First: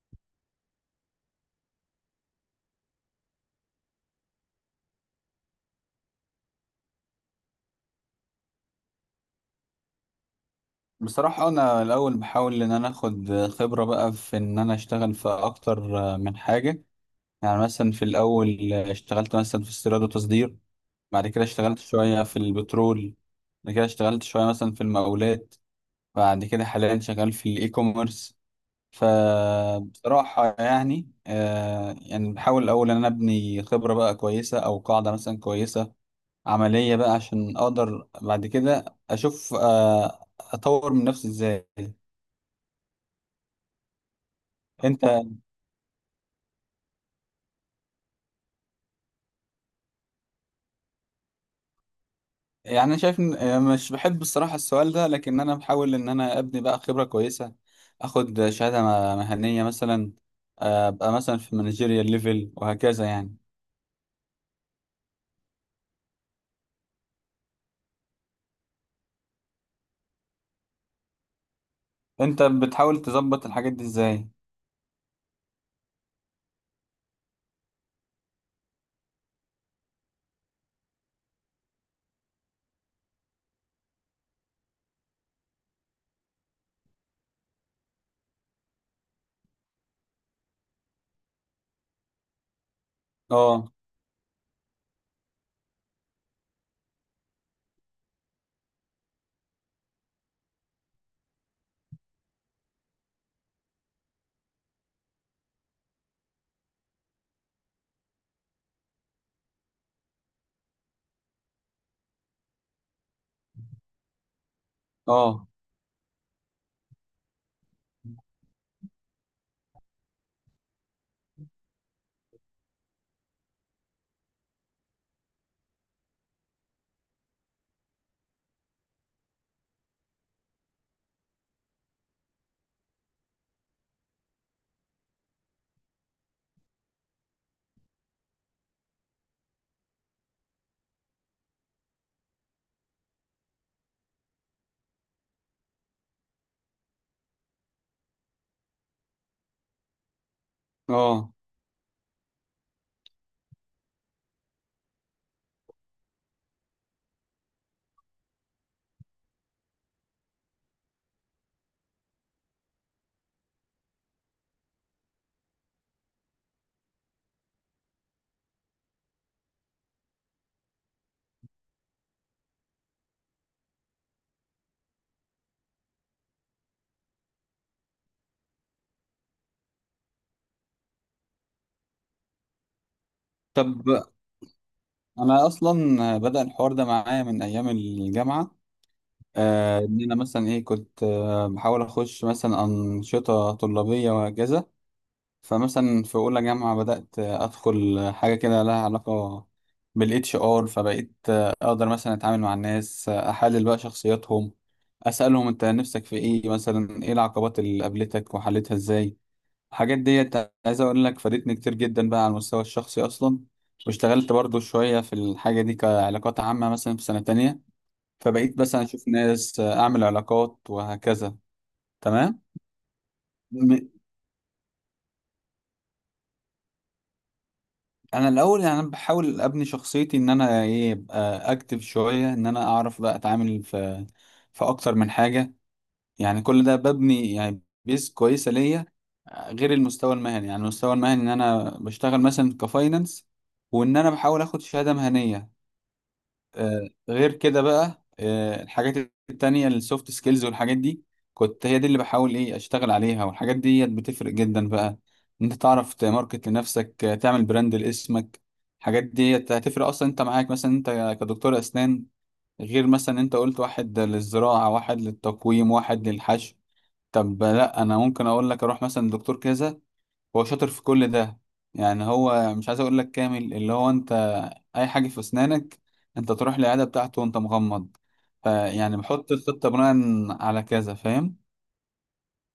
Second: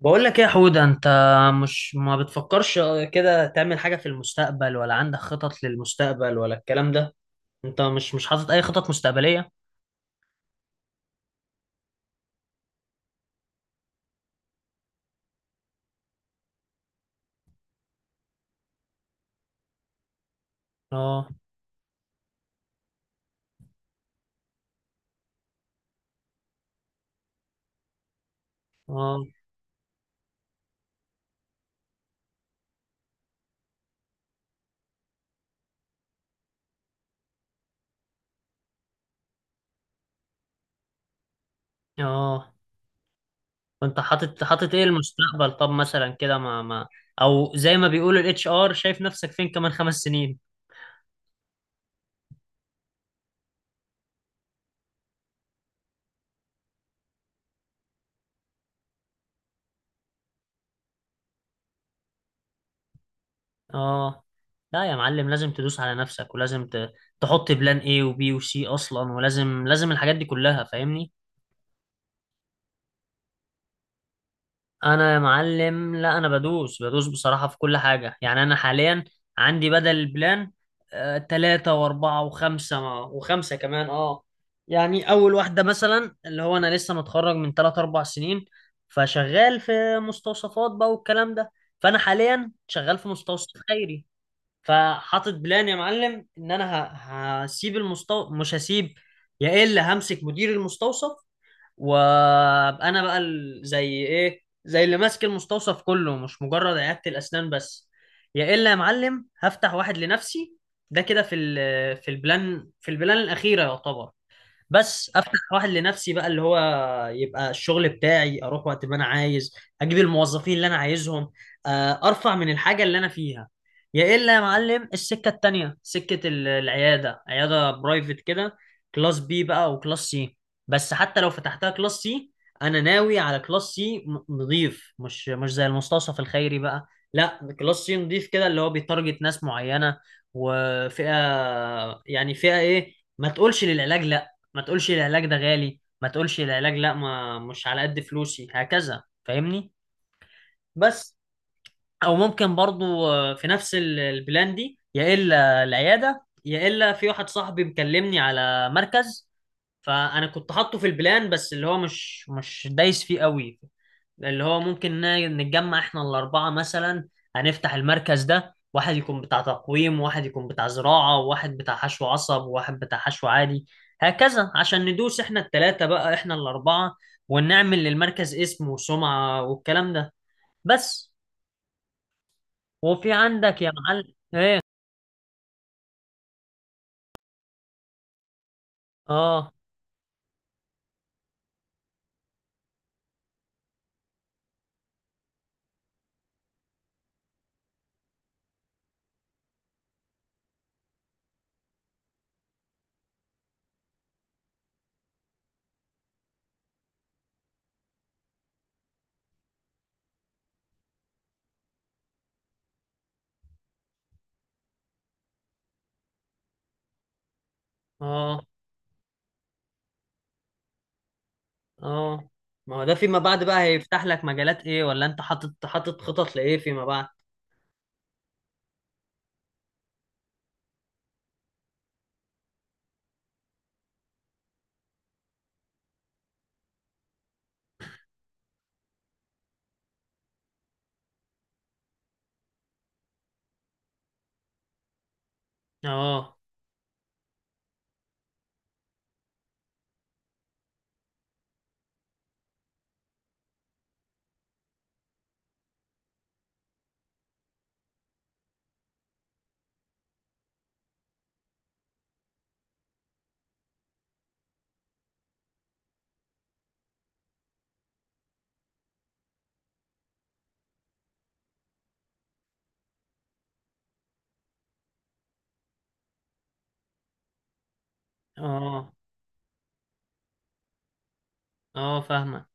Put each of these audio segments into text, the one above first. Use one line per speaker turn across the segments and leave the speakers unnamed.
بقول لك ايه يا حود؟ انت مش، ما بتفكرش كده تعمل حاجة في المستقبل؟ ولا عندك خطط للمستقبل ولا الكلام ده؟ انت مش حاطط اي خطط مستقبلية؟
بصراحة، أنا الأول بحاول إن أنا آخد خبرة بقى في إن أنا أشتغل في أكتر من حاجة. يعني مثلا في الأول اشتغلت مثلا في استيراد وتصدير. بعد
اه.
كده اشتغلت شوية في البترول. بعد كده اشتغلت شوية مثلا في المقاولات. بعد كده حاليا شغال في الإي كوميرس.
اه.
فبصراحة يعني بحاول الأول إن أنا أبني خبرة بقى كويسة أو قاعدة مثلا كويسة عملية بقى عشان أقدر بعد كده أشوف أطور من نفسي إزاي.
اه. وانت حاطط ايه
انت.
المستقبل؟ طب مثلا كده، ما ما او زي ما بيقول الـHR، شايف نفسك فين كمان 5 سنين؟
يعني انا شايف مش بحب الصراحه السؤال ده، لكن انا بحاول ان انا ابني بقى خبره كويسه، اخد شهاده مهنيه مثلا. ابقى مثلا في مانجيريال ليفل وهكذا يعني.
اه. لا يا معلم، لازم تدوس على نفسك، ولازم تحط بلان ايه وبي وسي اصلا، ولازم الحاجات دي كلها، فاهمني؟
انت بتحاول تظبط الحاجات دي ازاي؟
انا يا معلم لا، انا بدوس بدوس بصراحة في كل حاجة. يعني انا حاليا عندي بدل البلان تلاتة واربعة وخمسة، وخمسة كمان. اه. يعني اول واحدة مثلا اللي هو انا لسه متخرج من 3-4 سنين، فشغال في مستوصفات بقى والكلام ده. فانا حاليا شغال في مستوصف
اه،
خيري، فحاطط بلان يا معلم ان انا هسيب المستوصف. مش هسيب، يا الا همسك مدير المستوصف، وانا بقى زي ايه، زي اللي ماسك المستوصف كله، مش مجرد عيادة الاسنان بس. يا الا يا معلم هفتح واحد لنفسي، ده كده في البلان الاخيره يعتبر. بس افتح
اه،
واحد لنفسي بقى اللي هو. يبقى الشغل بتاعي اروح وقت ما انا عايز، اجيب الموظفين اللي انا عايزهم. ارفع من الحاجه اللي انا فيها. يا الا يا معلم السكه التانيه سكه العياده، عياده برايفت كده، كلاس بي بقى وكلاس سي. بس حتى لو فتحتها كلاس سي، انا ناوي على كلاس سي نظيف، مش زي المستوصف الخيري بقى. لا كلاس سي نظيف كده اللي هو بيتارجت ناس معينه وفئه. يعني فئه ايه؟ ما تقولش للعلاج لا، ما تقولش العلاج ده غالي، ما تقولش العلاج لا، ما مش على قد فلوسي، هكذا، فاهمني؟ بس.
اه.
او ممكن برضو في نفس البلان دي، يا الا العياده، يا الا في واحد صاحبي مكلمني على مركز. فانا كنت حاطه في البلان بس اللي هو مش دايس فيه قوي. اللي هو ممكن نتجمع احنا الأربعة مثلا، هنفتح المركز ده، واحد يكون بتاع تقويم وواحد يكون بتاع زراعة وواحد بتاع حشو عصب وواحد بتاع حشو عادي، هكذا عشان ندوس احنا التلاتة بقى، احنا الأربعة، ونعمل للمركز اسم وسمعة والكلام ده. بس. وفي عندك يا
طب
معلم ايه؟
انا اصلا بدأ الحوار ده معايا من ايام الجامعه.
اه.
ان انا مثلا ايه كنت بحاول اخش مثلا انشطه طلابيه وهكذا. فمثلا في اولى جامعه بدات ادخل حاجه كده لها علاقه بالاتش ار، فبقيت اقدر مثلا اتعامل مع الناس، احلل بقى شخصياتهم، اسالهم انت نفسك في ايه، مثلا ايه العقبات اللي قابلتك وحلتها ازاي. الحاجات ديت عايز اقول لك فادتني كتير جدا بقى على المستوى الشخصي اصلا. واشتغلت برضو شويه في الحاجه دي كعلاقات عامه مثلا في سنه تانية،
اه.
فبقيت مثلا اشوف ناس، اعمل علاقات وهكذا.
اه.
تمام.
ما هو ده فيما بعد بقى هيفتح لك مجالات ايه؟ ولا انت حاطط خطط لايه فيما بعد؟
انا الاول يعني أنا بحاول ابني شخصيتي، ان انا ايه ابقى اكتف شويه، ان انا اعرف بقى اتعامل في اكتر من حاجه. يعني كل ده ببني يعني بيس كويسه ليا، غير المستوى المهني. يعني المستوى المهني ان انا بشتغل مثلا كفاينانس، وان انا بحاول اخد شهاده مهنيه.
اه.
غير كده بقى الحاجات التانية السوفت سكيلز والحاجات دي كنت هي دي اللي بحاول ايه اشتغل عليها. والحاجات دي بتفرق جدا بقى إن انت تعرف تماركت لنفسك، تعمل براند لاسمك. الحاجات دي هتفرق اصلا. انت معاك مثلا انت كدكتور اسنان، غير مثلا انت قلت واحد للزراعة، واحد للتقويم، واحد للحشو. طب لا، انا ممكن اقول لك اروح مثلا دكتور كذا، هو شاطر في كل ده. يعني هو مش عايز اقول لك كامل، اللي هو انت اي حاجه في اسنانك انت تروح للعياده بتاعته وانت مغمض.
اه.
فيعني بحط الخطه بناء على كذا، فاهم؟
اه فاهمة.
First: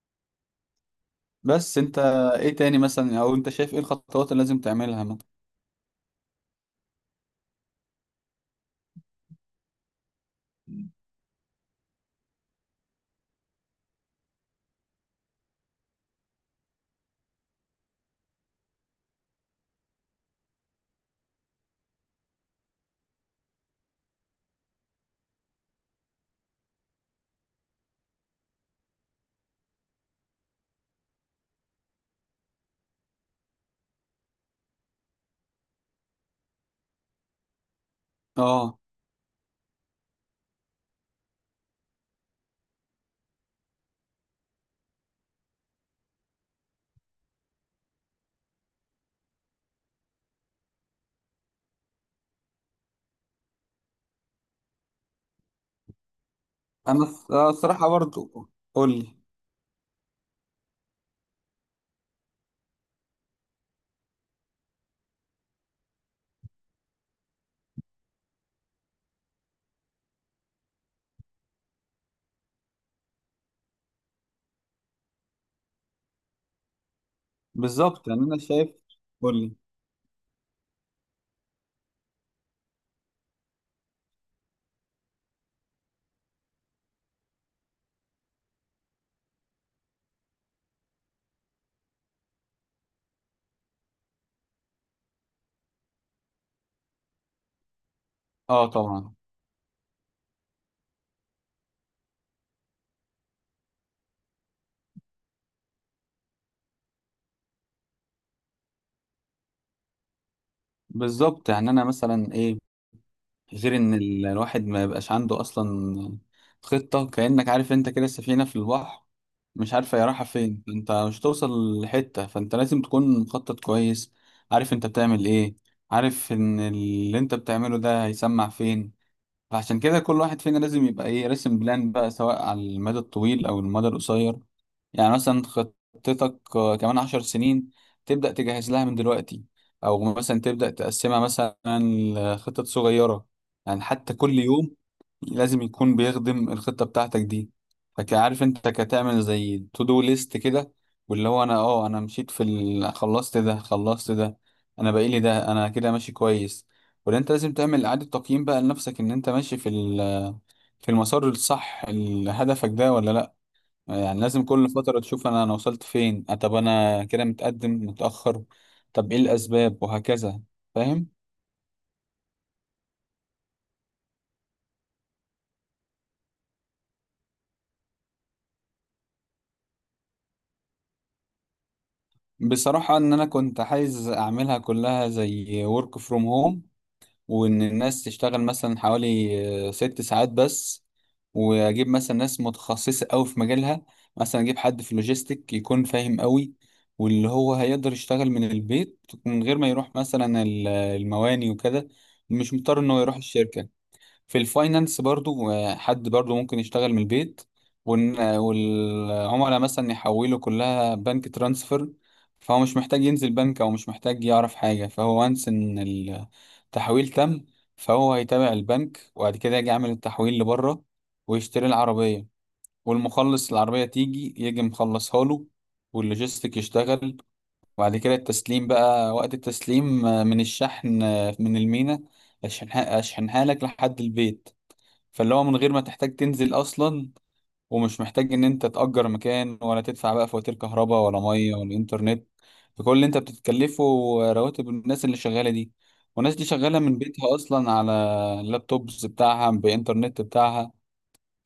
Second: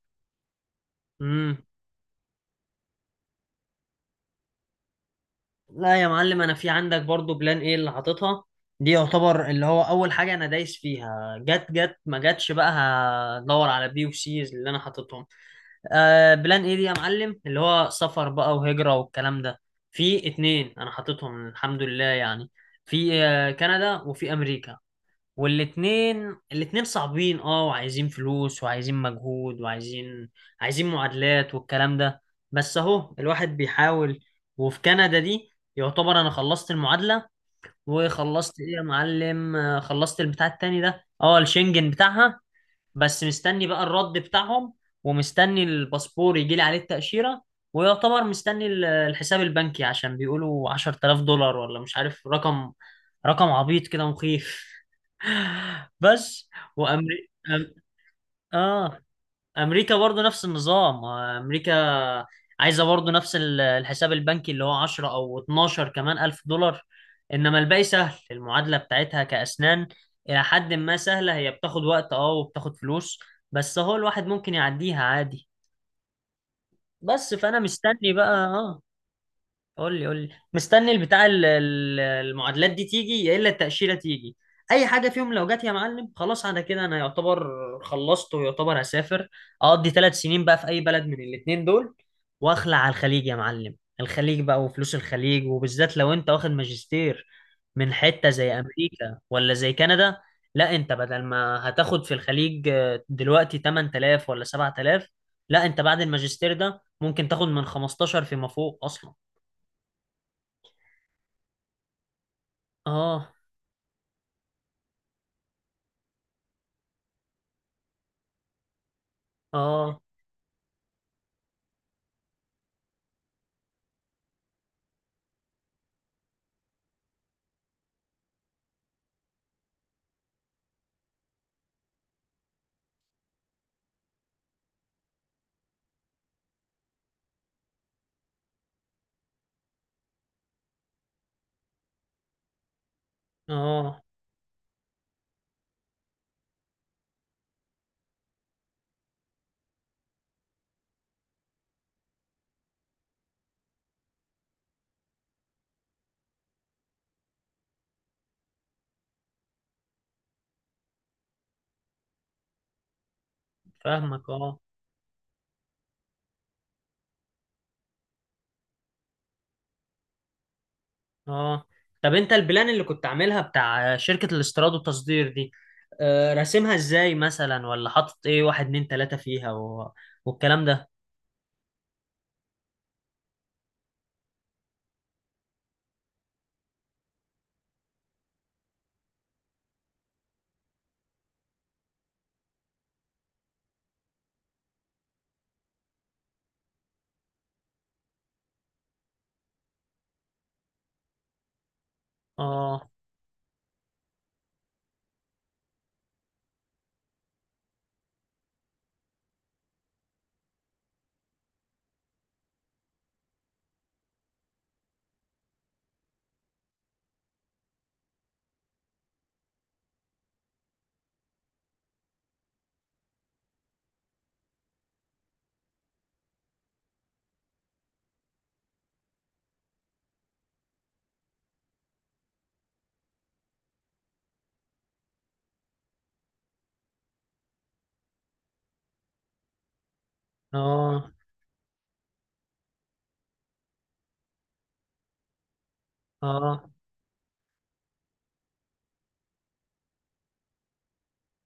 امم.
بس انت ايه تاني مثلا، او انت شايف ايه الخطوات اللي لازم تعملها مثلا؟
لا يا معلم، انا في عندك برضو بلان ايه اللي حاططها، دي يعتبر اللي هو اول حاجه انا دايس فيها، جت جت، ما جتش، بقى هدور على بي وسيز اللي انا حاططهم. بلان ايه دي يا معلم اللي هو سفر بقى وهجره والكلام ده. في اتنين انا حاططهم الحمد لله يعني، في كندا وفي امريكا. والاتنين صعبين، اه، وعايزين فلوس وعايزين مجهود وعايزين معادلات والكلام ده، بس اهو الواحد بيحاول. وفي كندا دي يعتبر انا خلصت المعادلة، وخلصت ايه
اه.
يا معلم، خلصت البتاع التاني ده، اه، الشنجن بتاعها، بس مستني بقى الرد بتاعهم، ومستني الباسبور يجيلي عليه التأشيرة، ويعتبر مستني الحساب البنكي، عشان بيقولوا 10000 دولار، ولا مش عارف، رقم، رقم عبيط كده مخيف. بس.
انا
وامريكا، أم...
الصراحه برضو قول
اه،
لي.
امريكا برضو نفس النظام. امريكا عايزه برضو نفس الحساب البنكي اللي هو 10 او 12 كمان الف دولار، انما الباقي سهل. المعادله بتاعتها كاسنان الى حد ما سهله، هي بتاخد وقت، اه، وبتاخد فلوس، بس هو الواحد ممكن يعديها عادي، بس فانا
بالظبط
مستني
يعني
بقى.
انا شايف.
اه.
قول لي.
قول لي، قول لي مستني البتاع المعادلات دي تيجي، يا الا التأشيرة تيجي. اي حاجة فيهم لو جت يا معلم خلاص، على كده انا يعتبر خلصت ويعتبر هسافر، اقضي 3 سنين بقى في اي بلد من الاتنين دول، واخلع على الخليج يا معلم، الخليج بقى وفلوس الخليج، وبالذات لو انت واخد ماجستير من حتة زي
اه، طبعا.
امريكا ولا زي كندا. لا، انت بدل ما هتاخد في الخليج دلوقتي 8000 ولا 7000، لا انت بعد الماجستير ده ممكن تاخد من 15 فيما فوق اصلا.
بالظبط. يعني انا مثلا ايه،
اه.
غير ان الواحد ما يبقاش عنده اصلا خطة، كأنك عارف انت كده السفينة في البحر مش عارفة
اه.
هي رايحة فين، انت مش توصل لحتة. فانت لازم تكون مخطط كويس، عارف انت بتعمل ايه، عارف ان اللي انت بتعمله ده هيسمع فين. فعشان كده كل واحد فينا لازم يبقى ايه راسم بلان بقى، سواء على المدى الطويل او المدى القصير. يعني مثلا خطتك كمان 10 سنين، تبدأ تجهز لها من دلوقتي، أو مثلا تبدأ تقسمها مثلا لخطط صغيرة. يعني
اه
حتى كل يوم لازم يكون بيخدم الخطة بتاعتك دي. فكعارف انت كتعمل زي تو دو ليست كده، واللي هو انا مشيت خلصت ده، خلصت ده، انا بقيلي ده، انا كده ماشي كويس، ولا انت لازم تعمل إعادة تقييم بقى لنفسك ان انت ماشي في المسار الصح هدفك ده ولا لا. يعني
فاهمك.
لازم
اه.
كل فترة تشوف أنا وصلت فين، طب أنا كده متقدم متأخر، طب إيه الأسباب وهكذا، فاهم.
اه. طب انت البلان اللي كنت عاملها بتاع شركة الاستيراد والتصدير دي، راسمها ازاي مثلا، ولا حاطط ايه واحد اتنين تلاتة فيها و... والكلام ده.
بصراحة إن أنا كنت عايز أعملها كلها زي work from home، وإن الناس تشتغل مثلا حوالي 6 ساعات بس، وأجيب مثلا ناس متخصصة أوي في مجالها. مثلا أجيب حد في لوجيستيك يكون فاهم أوي، واللي هو هيقدر يشتغل من البيت من غير ما يروح مثلا المواني وكده، مش مضطر
اه.
إنه يروح الشركة. في الفاينانس برضو حد برضو ممكن يشتغل من البيت، والعملاء مثلا يحولوا كلها بنك ترانسفر. فهو مش محتاج ينزل بنك، او مش محتاج يعرف حاجة، فهو وانس ان التحويل تم. فهو هيتابع البنك وبعد كده يجي يعمل التحويل لبره، ويشتري العربية. والمخلص العربية تيجي يجي مخلصها له، واللوجيستيك يشتغل. وبعد كده التسليم بقى، وقت التسليم من الشحن من المينا، أشحنها لك لحد البيت. فاللي هو من غير ما تحتاج تنزل اصلا، ومش محتاج ان انت تأجر مكان ولا تدفع بقى فواتير كهرباء
اه.
ولا ميه ولا انترنت. فكل اللي انت بتتكلفه رواتب الناس اللي شغاله دي، والناس دي
اه.
شغاله من بيتها اصلا على اللابتوبز بتاعها بانترنت بتاعها.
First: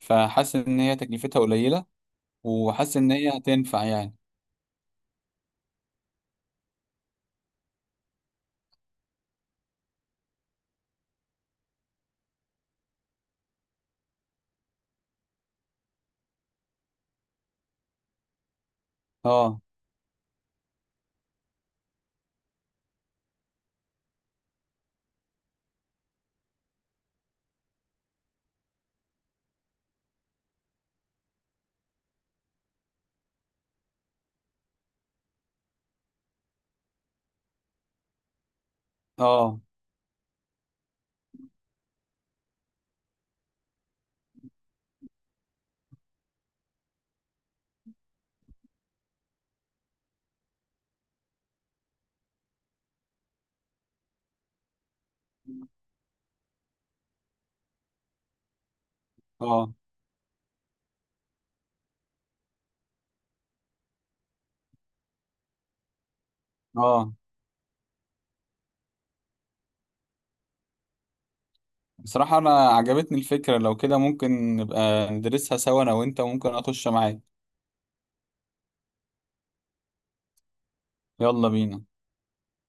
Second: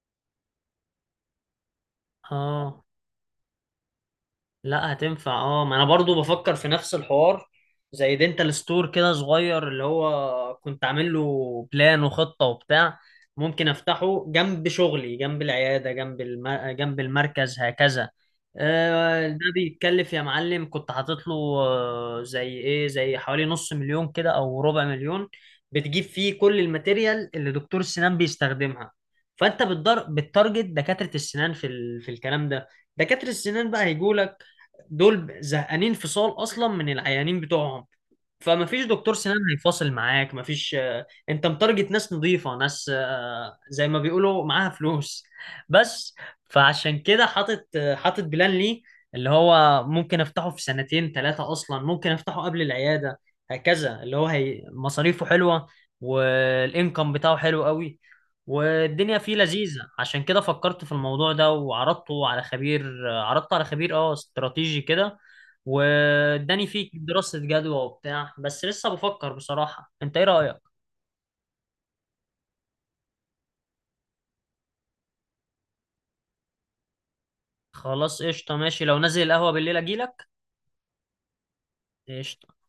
فحاسس ان هي تكلفتها قليله،
اه.
وحاسس ان هي هتنفع يعني.
لا هتنفع، اه، ما انا برضو بفكر في نفس الحوار. زي دينتال ستور كده صغير اللي هو كنت عامل له بلان وخطة وبتاع، ممكن افتحه جنب شغلي، جنب العيادة، جنب جنب المركز هكذا. ده
اه،
بيتكلف يا معلم، كنت حاطط له زي ايه، زي حوالي نص مليون كده او ربع مليون، بتجيب فيه كل الماتيريال اللي دكتور السنان بيستخدمها، فانت بتارجت دكاترة السنان في الكلام ده. دكاترة السنان بقى هيجوا، دول زهقانين فصال اصلا من العيانين بتوعهم، فما فيش دكتور سنان
اه،
هيفاصل معاك، ما فيش. انت متارجت ناس نظيفة، ناس زي ما بيقولوا معاها فلوس. بس. فعشان كده حاطط، حاطط بلان لي اللي هو ممكن افتحه في سنتين ثلاثة، اصلا ممكن افتحه قبل العيادة، هكذا اللي هو هي مصاريفه حلوة، والانكم بتاعه حلو قوي، والدنيا فيه
اه،
لذيذة، عشان كده فكرت في الموضوع ده، وعرضته على خبير، عرضته على خبير، اه، استراتيجي كده، واداني فيه
اه.
دراسة جدوى وبتاع، بس لسه بفكر بصراحة، انت ايه رأيك؟
بصراحه انا عجبتني الفكره. لو كده ممكن نبقى ندرسها سوا انا وانت، وممكن اخش معاك.
خلاص قشطة، ماشي، لو نازل القهوة بالليل اجيلك.
يلا بينا.
قشطة.